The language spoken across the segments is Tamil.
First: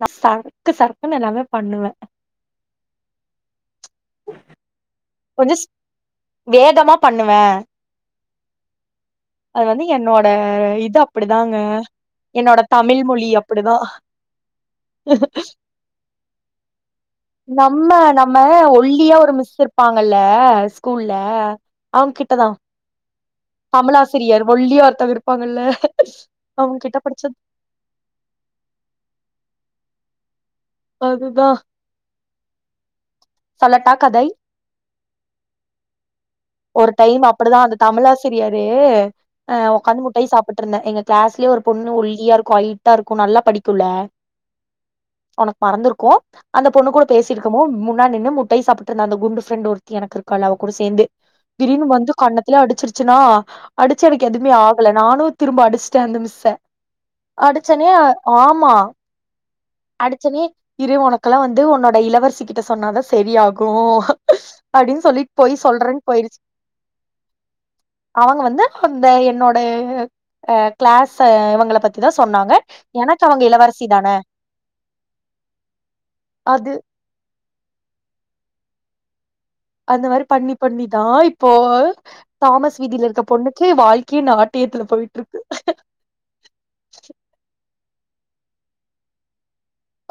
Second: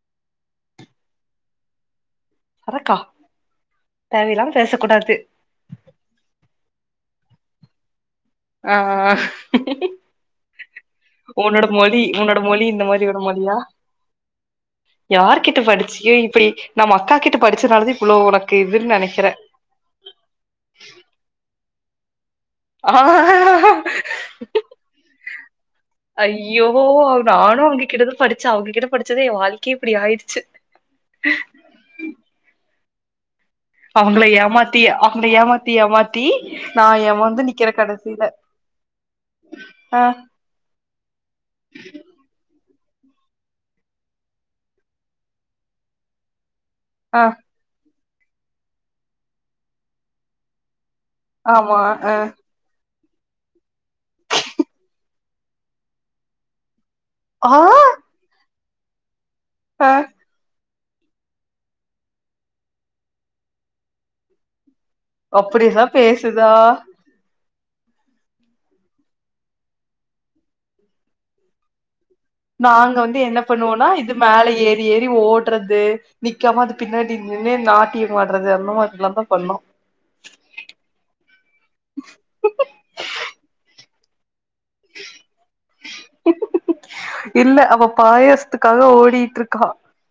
நா சரக்கு சரக்குன்னு எல்லாமே பண்ணுவேன் சதக்கா தேவல்லாம பேச கூடாது கொஞ்சிஸ் வேகமா பண்ணுவேன் ஆ அது வந்து என்னோட இது அப்டிதாங்க உன்னோட என்னோட தமிழ் மொழி அப்டிதான் பிளாக் யார் கிட்ட படிச்சி இப்டி நம்ம அக்கா கிட்ட படிச்சனாலது இவ்ளோ உனக்கு இதுன்னு நெனைக்கிறேன் பாங்கல்ல ஸ்கூல்ல அவங்க கிட்டதான் ஆ கமலாசிரியர் ஒல்லியா ஒர்த்தர் இருப்பாங்கல்ல ஐயோ அவங்க கிட்ட படிச்சது நானு அவங்க கிட்டத படிச்சே அவங்ககிட்ட படிச்சதே எ வாழ்க்கையே இப்டி ஆயிடுச்சு அதுதா சொல்லட்டா அவங்கள கதை ஏமாத்தி அவங்கள ஏமாத்தி ஏமாத்தி நா ஒரு டைம் ஏமாந்து அப்டிதா நிக்கிறே அந்த தமிழ் கடைசில ஆசிரியரு ஆ ஒக்காந்து முட்டை சாப் போட்டுருந்தே எங்க கிளாஸ்லயே ஒரு பொண்ணு ஒல்லியா இருக்கு ஐ இருக்கு நல்லா படிக்குல உனக்கு மறந்திருக்கு அந்த பொண்ணு கூட ஆ பேசியிருக்கமோ முன்னா நின்னு முட்டை சாப்பட்டு இருந்த அந்த குட்ஃப்ரெண்ட் ஒருத்தி எனக்கு இருக்கால அவ கூட சேர்ந்து ஆமா திடீர்னு ஆ வந்து கண்ண அடிச்சிருச்சுன்னா அடிச்சு எனக்கு எதுவுமே ஆகல நானு திரும்ப அடிச்சுட்டே அந்த மிஸ்ஸ ஆ அடிச்சொன்னே ஆமா ஆ அடிச்சொன்னே இரு ஒனக்கெல்லா வந்து ஒன்னோட இளவரசிக்கிட்ட சொன்னாதா செரியாகு அப்டின்னு சொல்லிட் போய் சொல்றேன் திதா அவங்க வந்து அந்த என்னோடைய இது அ கிளாஸ இவங்கள பத் இதா சொன்னாங்க நாங்க வந்து எனக்கு என்ன அவங்க இளவரசி பண்ணுவோன்னா தான இது மேல ஏறி ஏறி ஓடுறது நிக்காம அது பின்னாடி இனிமே நாட்டியமாடுறது அந்த மாரிலா தா பண்ணோ அந்த மாரி பண்ணி பண்ணிதா இப்போ தாமஸ் வீதியில இருக்க பொண்ணுக்கே வாழ்க்கையே நாட் டியத்துல போயிட்டுருக்கு இல்ல அவ பாயசத்துக்காக ஓடிட்டு இருக்கா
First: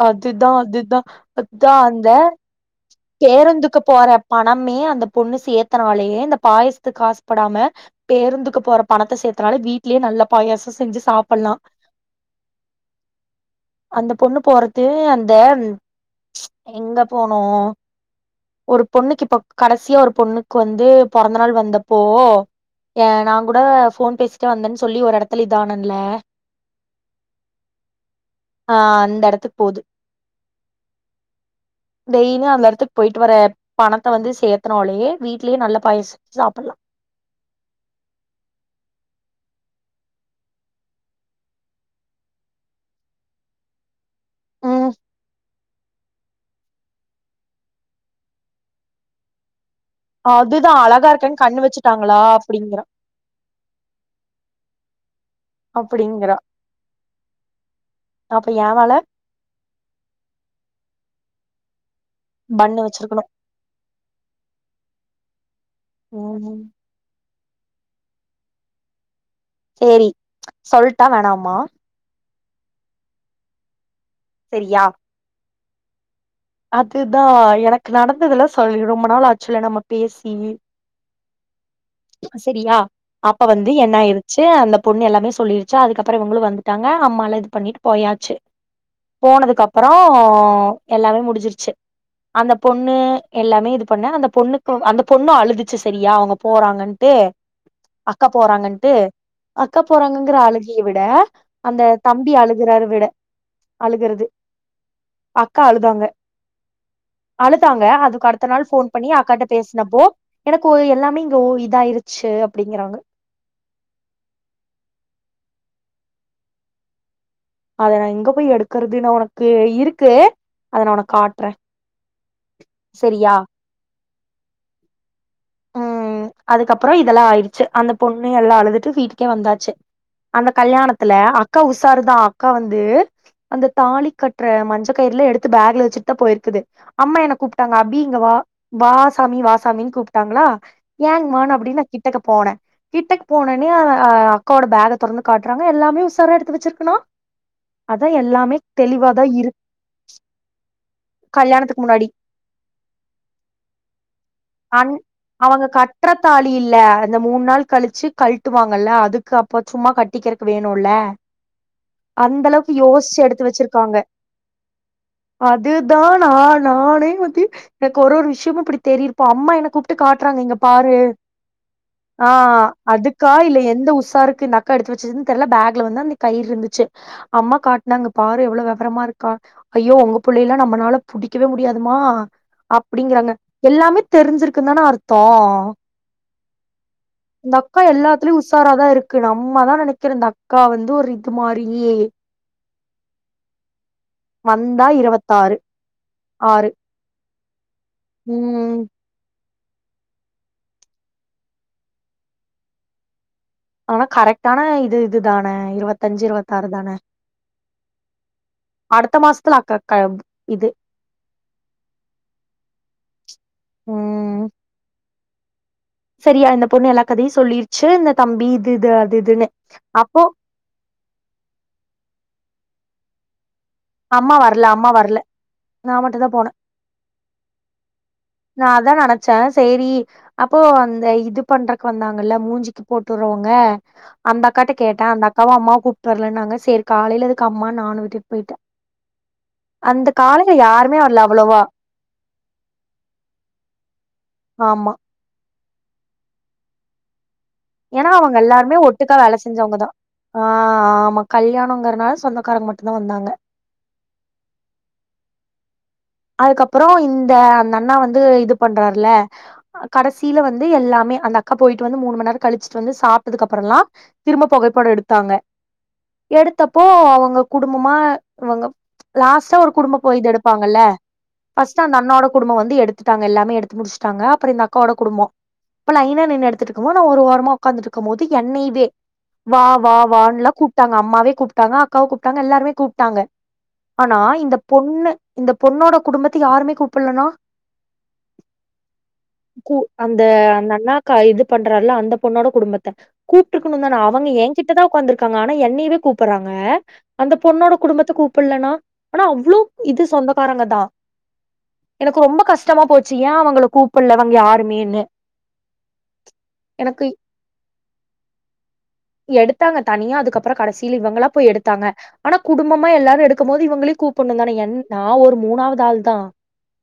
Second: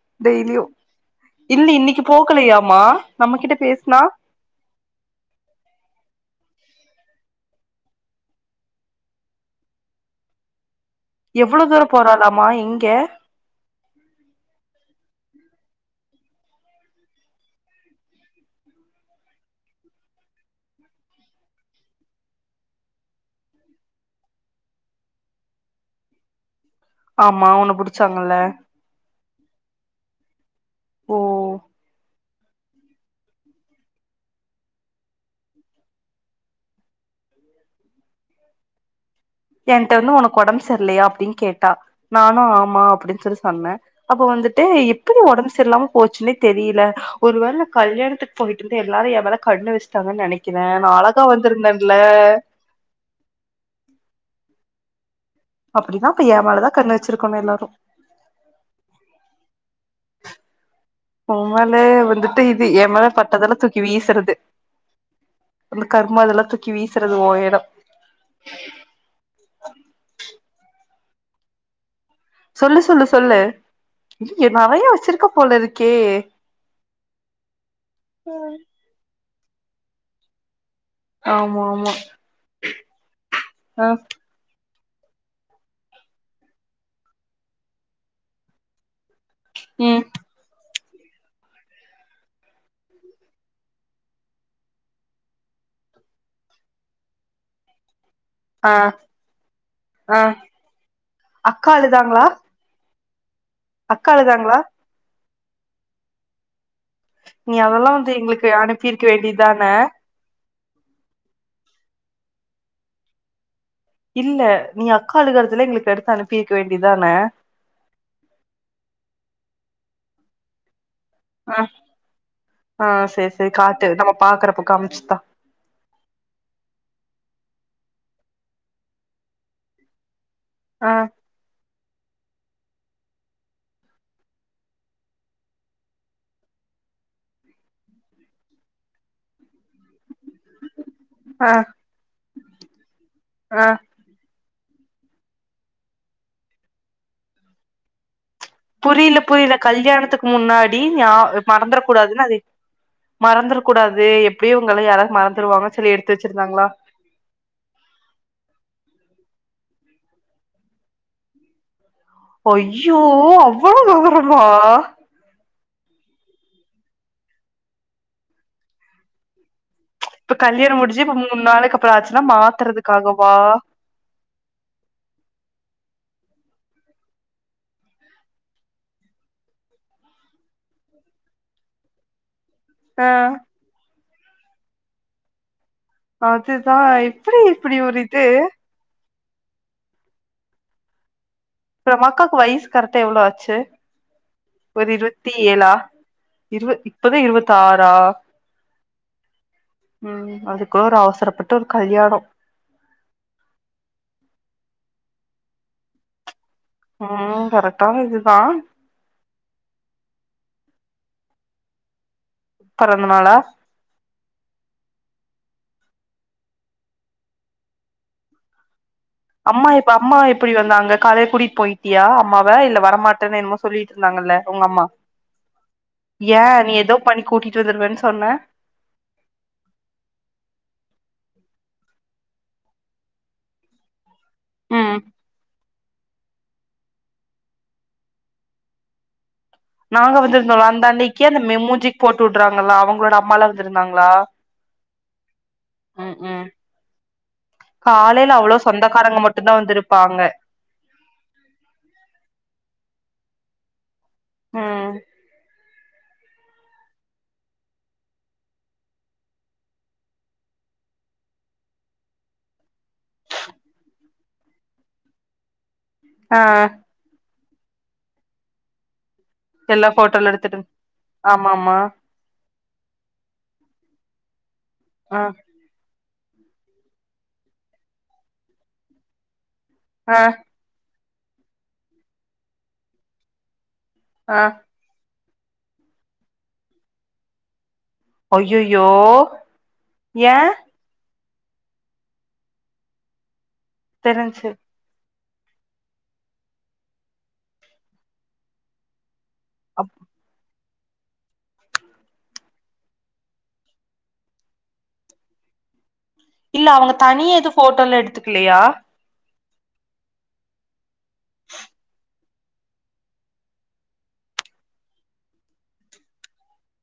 அது தா அது தா அதா இன்னைக்கு அந்த போகலையாமா நம்ம கிட்ட பேருந்துக்கு பேசுனா போற பணமே அந்த பொண்ணு சேத்தனாலேயே இந்த பாயசத்துக்கு ஆசப்படாம பேருந்துக்கு போற பணத்த சேத்தனாலே வீட்லயே நல்ல பாயாசோ செஞ்சு சாப் எவ்ளோ தூரோ போறலாமா எங்க அந்த பொண்ணு போறது அந்த ச் எங்க போனு ஒரு பொண்ணுக்கு இப்ப கடைசியா ஒரு பொண்ணுக்கு வந்து பொறந்த நாள் வந்த அப்போ நா கூட போன் பேசிட்டே வந்தேன்னு சொல்லி ஒரு இடத்துல இத ஆனல்ல ஆமா உன்ன புடிச்சாங்கல ஆ அந்த இடத்துக்கு போது ஓ டெய்லியு அந்த இடத்துக்கு போயிட்டு வர பணத்த வந்து சேர்த்தனாலயே வீட்லயே நல்ல பாயாசோ செஞ்சு சாப்பிடலா என்ட்ட வந்து உனக்கு உடம்பு சரியலையா அப்டின்னு கேட்டா நானு ஆமா அப்டின்னு சொல்லி சொன்னே அப்ப வந்துட்டு ம் எப்பிடி ஒடம்பு செரியில்லாம போச்சுன்னே தெரியல ஒரு வேல கல்யாணத்துக்கு போயிட்டுருந்த எல்லாரு எ மேல கண்ணு வச் ட்டாங்கன்னு நெனைக்கிற அதுதா நா அழகா இருக்கேன்னு கண்ணு வந்திருந்தேன்ல வச்சுட்டாங்களா அப்டிங்கிறா அப்டின்னா இப்ப அப்டிங்கிறா ஏ மேலதா கண்ணு வச்சிருக்கணு எல்லாரு அப்ப ஏ மேல ஒ மேலே வந்துட்டு இது பண்ணு ஏ மேல வச்சிருக்கணு பட்டதேலா தூக்கி வீசுறது அந்த கருமா அதெல்லா ம் தூக்கி வீசுறது ஒ எடோ சேரி சொல்ட்டா வேணாமா சொல்லு சொல்லு சொல்லு நெறைய செரியா வச்சிருக்க போலருக்கே அதுதா எனக்கு நடந்ததெல்லா சொல்லி ரொம்ப நாள் ஆச்சில நம்ம பேசி ஆமா ஆமா செரியா அப்ப வந்து ஆ என்னாயிருக் சே அந்த பொண்ணு எல்லாமே சொல்லிருச்சா அதுக்கப்பற இவங்களு வந்துட்டாங்க அம்மால இது பண்ணிட்டு போயாச்சு போனதுக்கப்பறோ ம் எல்லாமே முடிஞ்சிருச்சு அந்த பொண்ணு எல்லாமே இது பண்ண அந்த பொண்ணுக்கு அந்த பொண்ணு அழுதுச்சு செரியா அவங்க போறாங்க ன்ட்டு அக்கா ஆ போறாங்கன்ட்டு அக்கா ஆ போறாங்கங்கிற அழுகைய விட அக்கா அந்த அழுதாங்களா தம்பி ஆழு கிறாரு விட அக்கா அழுகறது அழுதாங்களா அக்கா அழுதாங்க நீ அழுதாங்க அதெல்லா வந்து அதுக்கு அடுத்த எங்களுக்கு நாள் ஃபோன் அனுப்பியிருக்க பண்ணி அக்காட்ட வேண்டியதான பேசினப்போ எனக்கு எல்லாமே இங்க ஒ இதாயிருச்சு அப்டிங்கிறாங்க இல்ல நீ அக்கா அழுத எடத்துலயே எங்களுக்கு எடுத்து அனுப்பிருக்க வேண்டிதான அத நா எங்க போய் எடுக்கறதுன்னு ஒனக்கு இருக்கு அத நா ஒனக்கு காட் ஆ ஆ சேரி சேரி காட்டு நம்ம பாக்குறப்போ காமிச்சுதா அதுக்கப்புற இதெல்லா ஆயிடுச்சு அந்த பொண்ணு எல்லா அழுதுட்டு வீட்டுக்கே வந்தாச்சு அந்த ஆ கல்யாணத்துல அக்கா உசருதா அக்கா வந்து அந்த தாலி கட்ற மஞ்ச கயிறலே எடுத்து பேக்ல வச்சுட்டு தா போயிருக்குது அம்மா என்ன கூப்ட்டாங்க அபி இங்க வா வா சாமி வா சாமின்னு கூப் டாங்களா ஏனுங்மா ஆ அப்படின்னு நான் கிட்டக்க போனே கிட்ட ஆ போனோனே அக்காவோட பேக தொறந்து காட்டுறாங்க எல்லாமே உசார எடுத்து வச்சிருக்கனா அத எல்லாமே புரில தெளிவாதான் புரில இருக்கு கல்யாணத்துக்கு முன்னாடி ஞா மறந்துட கல்யாணத்துக்கு முன்னாடி கூடாதுன்னு அது மறந்துற கூடாது எப்டியு இவங்கள அன் யாராவது அவங்க மறந்துருவாங்கன்னு சொல்லி எடுத்து கற்றத்தாலி வச்சிருந்தாங்களா இல்ல அந்த மூணு நாள் கழிச்சு கழட்டுவாங்கல்ல அதுக்கு அப்ப சும்மா கட்டிக்கிறக்கு வேணுல அந்த அளவுக்கு ஐயோ யோசிச்சு எடுத்து அவ்ளோ வச்சிருக்காங்க விவரமா அதுதா நா நானே வந்து எனக்கு ஒரு ஒரு விஷயமும் இப்படி தெரியிரப்போ அம்மா என கூப் ட்டு இப்ப காட்டுறாங்க இங்க கல்யாணம் பாரு முடிஞ்சு இப்ப மூணு நாளைக்கு அப்புறோ ஆச்சுன்னா ஆ அதுக்கா மாத்துறதுக்காகவா இல்ல எந்த உசாருக்கு இந்த அக் க்கா எடுத்து வச்சிருதுன்னு தெரில பேக்ல வந்து அந்த கயிறு இருந்துச்சு அம்மா காட்டுனாங்க பாரு எவ்ளவு விவரமா இருக்கா ஐயோ அவங்க பிள்ளைல்லாம் நம்மளால புடிக்கவே முடியாதுமா ஆ அப்படிங்கறாங்க எல்லாமே தெரிஞ்சிருக்கு தான அர்த்தோ அதுதா எப்டி இந்த இப்டி அக்கா ஒரு இது எல்லாத்துலயு உசாராதான் இருக்கு நம்ம தான் நினைக்கிறோ இந்த அக்கா வந்து ஒரு இது மாரி இப்ப உங்க அக்காக்கு வயசு கரட்டா எவ்ளோ ஆச்சு ஒரு வந்தா இருவத்தி இருவத்தாறு ஏழா ஆறு இருவ இப்பவே இருவத்தாறா ம் ம் அதுக்கு ஒரு அவசரப்பட்டு ஒரு கல்யாணோ ஆனா கரெக்டான இது இது தான இருவத்தஞ்சு இருவத் ம் ம் கரெக்டான இதுதா அடுத்த மாசத்துல ஆக்காக்க இது பொறந்த நாளா ம் சரி அந்த பொண்ணு எல்லா கதையு சொல்லிருச்சு இந்த தம்பி இது இது அது இது அம்மா இப்ப அம்மா எப்படி வந்தாங்க காலைய கூட்டிட்டு போய்ட்டியா அம்மாவ இல்ல வரமாட்டேன்னு என்னமோ சொல்லிட்டு அம்மா இருந்தாங்கல்ல உங்க வரல அம்மா வரல நா மட்டுந்தா போனே ஏன் நீ ஏதோ பண்ணி கூட்டிட்டு வந்துடுவேன்னு சொன்ன நா அதா நினைச்சே சேரி அப்போ அந்த இது பண்றக்கு வந்தாங்கல்ல மூஞ்சிக்கு போட்டுறவங்க அந்த அக்காட்ட ம் கேட்டே அந்த அக்காவு அம்மாவ கூப்ட்டு வரலன்னாங்க சரி காலைல எதுக்கு அம்மா நானு விட்டுட்டு போய்ட்டே நாங்க வந்திருந்தோல அந்த யாருமே வரல அன்னைக்கே அந்த மே அவ்வளவா மூஞ்சிக் போட்டு உடுறாங்களா அவங்களோட அம்மாலா வந்திருந்தாங்களா ஆமா ம் ம் ஏன்னா அவங்க காலைல அவ்ளோ எல்லாருமே ஒட்டுக்கா சொந்தக்காரங்க வேல மட்டுதா செஞ்சவங்க தா வந்திருப்பாங்க ஆ ஆமா கல்யாணங்கறனால சொந்தக்காரங்க மட்டுதா வந்தாங்க ம் அதுக்கப்புறோ இந்த அந்த அண்ணா வந்து இது பண்றாருல கடைசில வந்து எல்லாமே அந்த அக்கா போய்ட்டு வந்து மூணுமண் நேரோ கழிச்சுட்டு வந்து சாப்ட்டதுக்கு அப்புறல்லா திரும்ப பொகைப்பட எடுத்தாங்க ஆ எடுத்தப்போ அவுங்க குடும்பமா இவுங்க லாஸ்ட் டா ஒரு எல்லா குடும்பம் ஃபோட்டோல போய்து எடுத்துட்டு எடுப்பாங்கல்ல ஆமா ஆமா ஃபர்ஸ்ட்டு அந்த அண்ணா வோட குடும்போ வந்து எடுத்துட்டாங்க எல்லாமே எடுத்து முடிச்சுட்டாங்க அப்புறோ இந்த அக்காவோட ஆ குடும்போ இப்ப லைனா நின்னு எடுத்துட்டு இருக்கமோ நா ஒரு ஓரமா உக்காந்துட்டு இருக்கு போது என்னய்வே வா வா ஆ வான்லா கூப்ட்டாங்க அம்மாவே கூப்ட்டாங்க அக்காவு கூப்ட்டாங்க எல்லாருமே கூப்ட்டாங்க ஆனா ஆ இந்த பொண்ணு இந்த பொண்ணோட குடும்பத்த யாருமே கூப்டலனா ஐயையோ கூ அந்த ஏ அந்த அண்ணா கா இது பண்றாரு அந்த பொண்ணோட குடும்பத்த கூப்ட்ருக்கணு தான அவுங்க ஏ தெரிஞ்சு கிட் ட தா உக்காந்துருக்காங்க ஆனா என்னயவே கூப்டுறாங்க அந்த பொண்ணோட குடும்பத்த கூப்பட்லன்னா ஆனா அவ்ளோ அப் இது சொந்தக்காரங்கதா எனக்கு ரொம்ப கஷ்டமா போச்சு ஏ அவங்கள கூப்பட்ல அவங்க யாருமேன்னு இல்ல அவுங்க எனக்கு தனியா எது ஃபோட்டோல எடுத்துக்கலயா எடுத்தாங்க தனியா அதுக்கப்புறோ கடைசியில இவங்களா போய் எடுத்தாங்க ஆனா குடும்பமா எல்லாரு எடுக்கம் போது இவங்களையு கூப்டணு தான என் நா ஒரு மூணாவது ஆள் தா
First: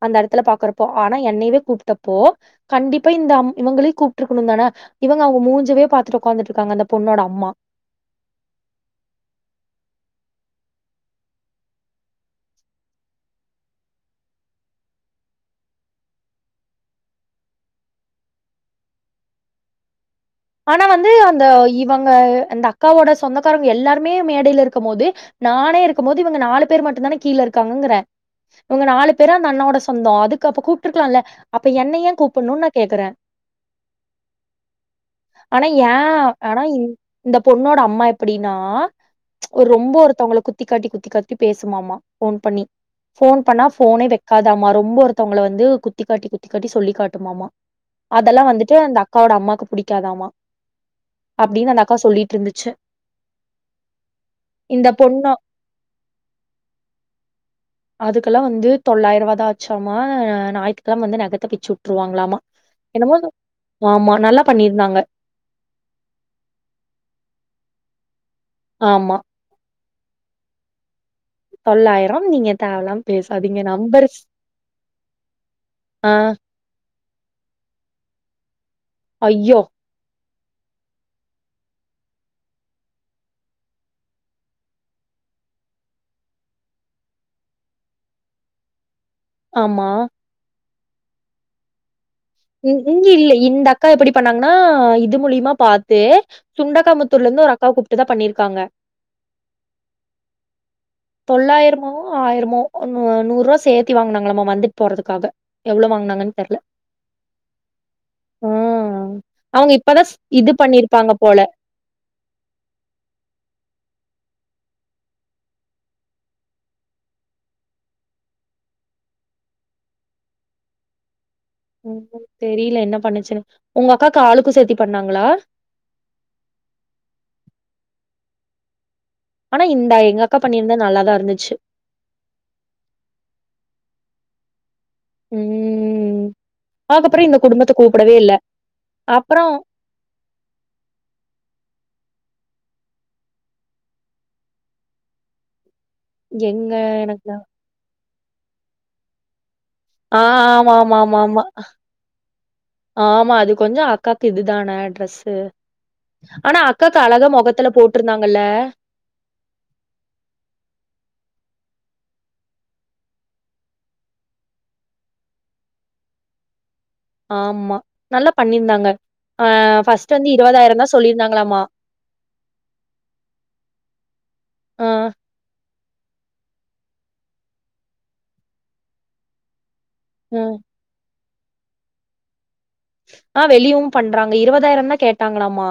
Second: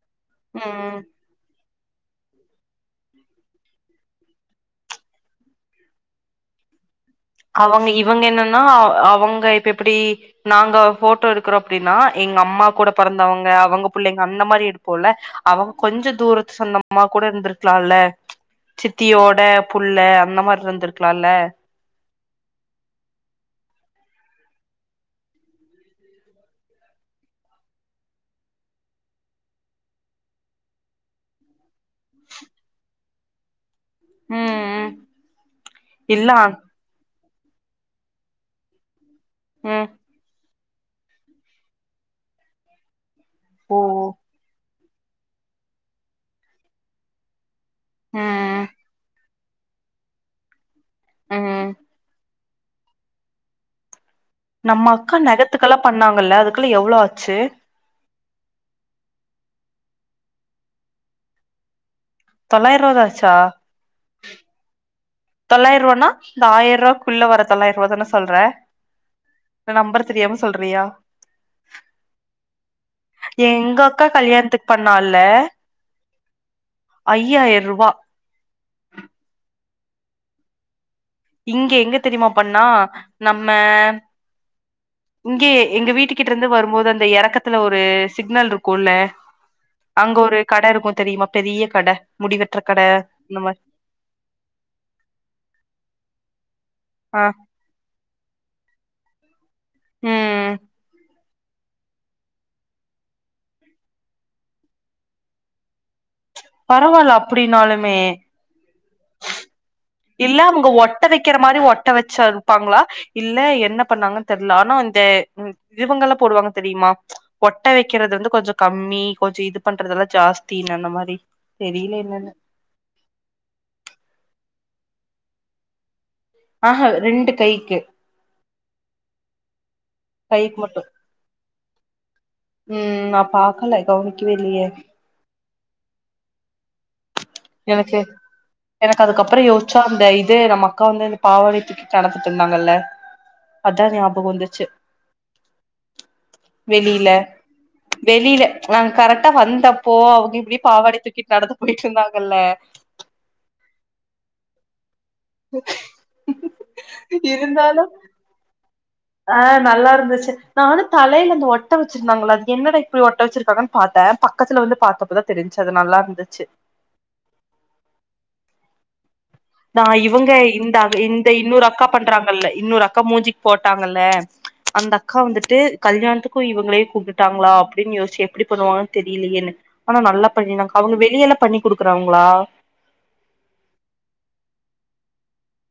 அந்த எடத்துல பாக்குறப்போ ம் ஆனா என்னையவே கூப்ட்டப்போ கண்டிப்பா இந்த அம் இவங்களையு கூப்ட்ருகணு தான இவுங்க அவுங்க மூஞ்சவே பாத்துட்டு உக்காந்துட்டு இருக்காங்க அந்த பொண்ணோட அம்மா அவங்க இவங்க என்னன்னா அவுங்க இப்ப எப்படி நாங்க ஃபோட்டோ எடுக்கறோ அப்டின்னா எங்க அம்மா கூட பிறந்தவுங்க அவுங்க பிள்ளைங்க அந்த மாரி எடுப்போல்ல அவுங்க கொஞ்ச தூரத்து சொந்தமா கூட இருந்திருக்கலால்ல சித்தியோட புள்ள அந்த மாரி ஆனா வந்து இருந்திருக்கலால்ல அந்த இவங்க அந்த அக்காவோட சொந்தக்காரங்க எல்லாருமே மேடையில இருக்கம் போது நானே இருக்கும் போது இவங்க நாலு பேர் மட்டு தான கீழ இருக்காங்கங்கிற இவுங்க நாலு பேரு அந்த அண்ணாவோட சொந்தோ அதுக்கு அப்ப கூப்பட்டுருக்கலால்ல அப்ப என்ன ஏ கூப்புட்ணு நா கேக்குற ம் ம் ஆனா ஏ இல்ல ஆனா இந் இந்த பொண்ணோட அம்மா எப்டின்னா ஒரு ம் ரொம்ப ஒருத்தவங்கள குத்தி காட்டி குத்தி காத்தி பேசுமாமா ஃபோன் பண்ணி ஃபோன் பண்ணா ஓ ஃபோனே வைக்காதாம ரொம்ப ஒருத்தவுங்கள வந்து குத்திக்காட்டி குத்திக்காட்டி சொல்லி காட்டுமாமா அதெல்லா ம் வந்துட்டு அந்த அக் அக்காவோட அம்மாக்கு பிடிக்காதாமா ம் அப்டின் அந்த அக்கா சொல்லிட் ருந்துச்சு நம்ம அக்கா நெகத்துக்கெல்லா பண்ணாங்கல்ல அதுக்குல்லா எவ்ளோ ஆச்சு அதுக்கெல்லா வந்து தொள்ளாயிருவாதாச்சாம்மா ஞாயித்துக்கெலம வந்து நகத்த பிச்சு உட்ருவாங்கலாமா தொள்ளாயிருவாதா ஆச்சா ஆமா நல்லா பண்ணிருந்தாங்க தொள்ளாயிரூவானா இந்த ஆயிர ரூவாக்குள்ள வர தொள்ளாயிர ரூவா தான சொல்ற ஆமா இல்ல நம்பர் தெரியாம சொல்றியா தொள்ளாயிரம் நீங்க தேவயில்லாம பேசாதங்க எங்க அக்கா நம்பர்ஸ் கல்யாணத்துக்கு பண்ணால்ல ஆ அயயாயிர ரூபா அய்யோ இங்க எங்கே தெரிமா பண்ணா நம்ம இங்கே எங்க வீட்டு கிட்ட இருந்து வரும்போது அந்த எறக்கத்துல ஒரு சிக்னல் இருக்குல்ல ஆமா அங்க ஒரு கடை இருக்கும் தெரிமா பெரிய கடை ம் இங்கில்லை இந்தக் அகா எப்டி பண்ணாங்கன்னா இது மூலியமா பாத்து ஆ சுண்டக்காமுத்தூர்லருந்து ஒரு அக்காவ கூ ப்டுதா பண்ணிருக்காங்க ம் தொள்ளாயிரமோ ஆயிரமோ நூ நூறு ரூபா சேர்த்தி வாங்கினாங்களாமா வந்துட்டு போறதுக்காக எவ்ளோ வாங்னாங்கன்னு தெரில பரவால்ல அப்டினாலுமே ம் அவுங்க இப்பதா இல்ல அவுங்க ஒட்ட வெக்கிற மாரி ஒட்ட வெச்சா ப்பாங்ளா இல்ல என்ன பண்ணாங்கன்னு தெரில ஆனா இந்த இவங்கல்ல போடுவாங்க தெரிமா ஒட்ட வெக்கிறது வந்து கொஞ்சோ கம்மி கொஞ்சோ இது பண்றதெல்லா ஜாஸ்தினாங்க அந்த மாரி உ தெரியல என்னன்னு தெரில என்ன பண்ணுச்சுன்னு உங்க அக்காக்கு ஆளுக்கு சேத்தி பண்ணாங்ளா ஆஹா ரெண்டு கைக்கு ஆனா இந்தா எங்க அக்கா கைக்கு பண்ணியிருந்தா நல்லாதா இருந்துச்சு உம் நா பாக்கல கவனிக்கவே இல்லையே ம் அதுக்கப்றோ இந்த குடும்பத்த கூப்டவே இல்ல அப்றோ சோ அந்த இது நம்ம அக்கா வந்து இந்த பாவாடைய தூக்கிட்டு தலகுத்தும்பாங்கல்ல அதா ஞாபகம் வந்துச்சு எங்க வெளில எனக்கு வெளில நாங் கரெக்டா வந்தப் போ ஆ அவுங்க இப்டி பாவாடய தூக்கிட்டு ஆமாமாமாமா. நடந்து போயிட்ருந்தாங்கல்ல ஆமா அது கொஞ்சோ அக்காக்கு இதுதான ட்ரெஸ் இது ஆனா அக்காக்கு அழகா மொகத்துல இருந்தாலு போட்ருந்தாங்கல்ல ஆ நல்லா இருந்துச்சு நானு தலைல அந்த ஒட்ட வேச்சிருந்தாங்கள்ள அது என்னடா இப்டி ஒட்ட வெச்சிருக்காங்கன் பாத்த பக்கத்துல வந்து பாத்தப்பதா தெரிஞ்சு அது நல்லா இருந்துச்சு ஆமா நல்லா பண்ணிருந்தாங்க நா இவுங்க இந்த அ இந்த சொல்லியிருந்தாங்களாமா. இன்னொரு அக்கா பண்றாங்கல்ல இன்னொரு அக்கா மூஞ்சிக்கு போட்டாங்கல்ல ஆ, அந்த அக்கா வந்துட்டு கல்யாணத்துக்கு இவங்ளே கூப்டுட்டாங்ளா அப்டின்னு யோசிச்ச எப்டி பண்ணுவாங்கன்னு தெரிலயேன்னு ஆனா நல்லா ம். பண்ணிருந்தாங்க அவுங்க வெளியல்லா பண்ணி குடுக்கறாங்ளா ஆ வெளியவும் பண்றாங்க இருவதாயிரம்தா கேட்டாங்களாமா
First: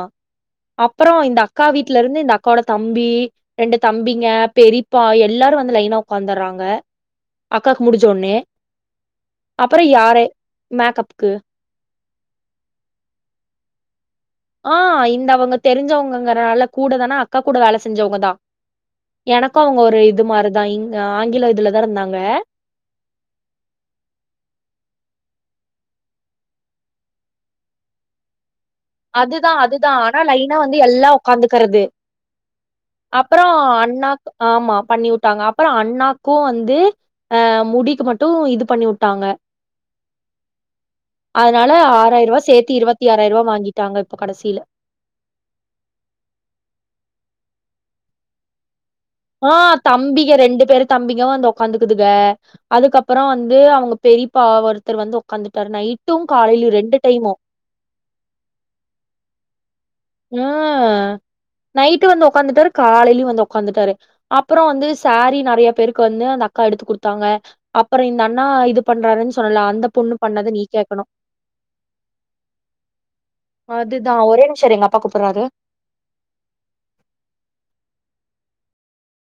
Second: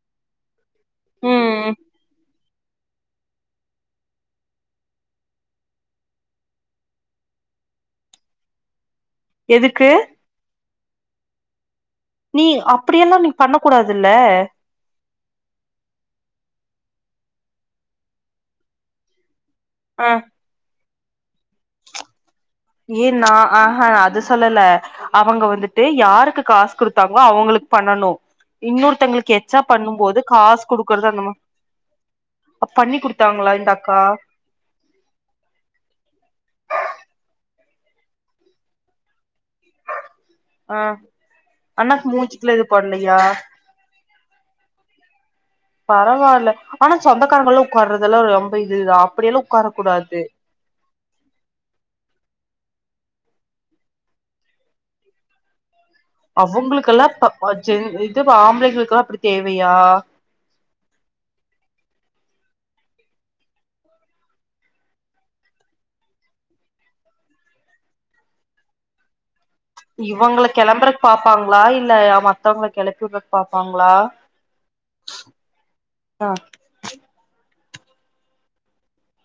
அப்றோ இந்த அக்கா ம் வீட்ல இருந்து இந்த அக்காவோட தம்பி ரெண்டு தம்பிங்க பெரிப்பா எல்லாரு வந்து லைனா உக்காந்தறாங்க அக்காக்கு முடிஞ்சொன்னே அப்றோ எதுக்கு யார மேக்கப்க்கு நீ அப்டியெல்லா நீங் பண்ண கூடாதுல்ல ஆ இந்த அவுங்க தெரிஞ்சவங்கங்கறனால கூடதான அக்கா கூட வேல செஞ்சவங்கதா எனக்கு அவுங்க ஒரு ஆ இது மாரிதா இங் ஆங்கில இதுலதா இருந்தாங்க ஏ நான் ஆஹ அது சொல்லல அவுங்க வந்துட்டு யாருக்கு காசு குடுத்தாங்ளோ அவுங்களுக்கு பண்ணணு இன்னொரு அதுதா அதுதா ஆனா லைனா வந்து எல்லா அந்த மா ஒக்காந்துக்கிறது பண்ணி அப்பறோ குடுத்தாங்களா இந்த அக்கா அண்ணாக் ஆமா பண்ணி வுட்டாங்க அப்பற அண்ணாக்கு வந்து அ முடிக்கு மட்டு இது பண்ணி வுட்டாங்க ஆ அதனால அண்ணாக்கு ஆறாயிர ரூவா மூஞ்சுக்குலா இது சேத்தி இருவத்தி பண்லையா ஆறாயிர ரூவா வாங்கிட்டாங்க இப்ப கடசில பரவால்ல ஆனா சொந்தக்காரங்களு உக்கார்றதுலா ரொம்ப இதுதா அப்படியெல்லா ஆ உட்கார கூடாது தம்பிக ரெண்டு பேரு தம்பிக வந்து ஒக்காந்துக்குதுக அதுக்கப்பறோ வந்து அவுங்க பெரிப்பா ஒருத்தர் வந்து ஒக்காந்துட்டாரு நைட்டு காலைலயு ரெண்டு டைமு சேரி இதுவு ஆம்பளைங்களுக்குலா அப்டி தேவையா ம் நைட்டு வந்து ஒக்காந்துட்டாரு காலைலயு வந்து ஒக்காந்துட்டாரு அப்பற வந்து சாரீ நெறைய பேருக்கு வந்து அந்த அக்கா எடுத்து குடுத்தாங்க அப்பற இந்த அண்ணா இது பண்றாருன் சொன்னல்ல அந்தப் இவங்கள கிளம்புறதுக் பாப்பாங்ளா இல்ல மத்தவ்ங்கள கிளப்பிவுட்றதுக்கு பாப்பாங்களா அதுதான் ஒரே நிம்ஷ இரு எங்க அப்பா கூப்புட்றாரு ஆ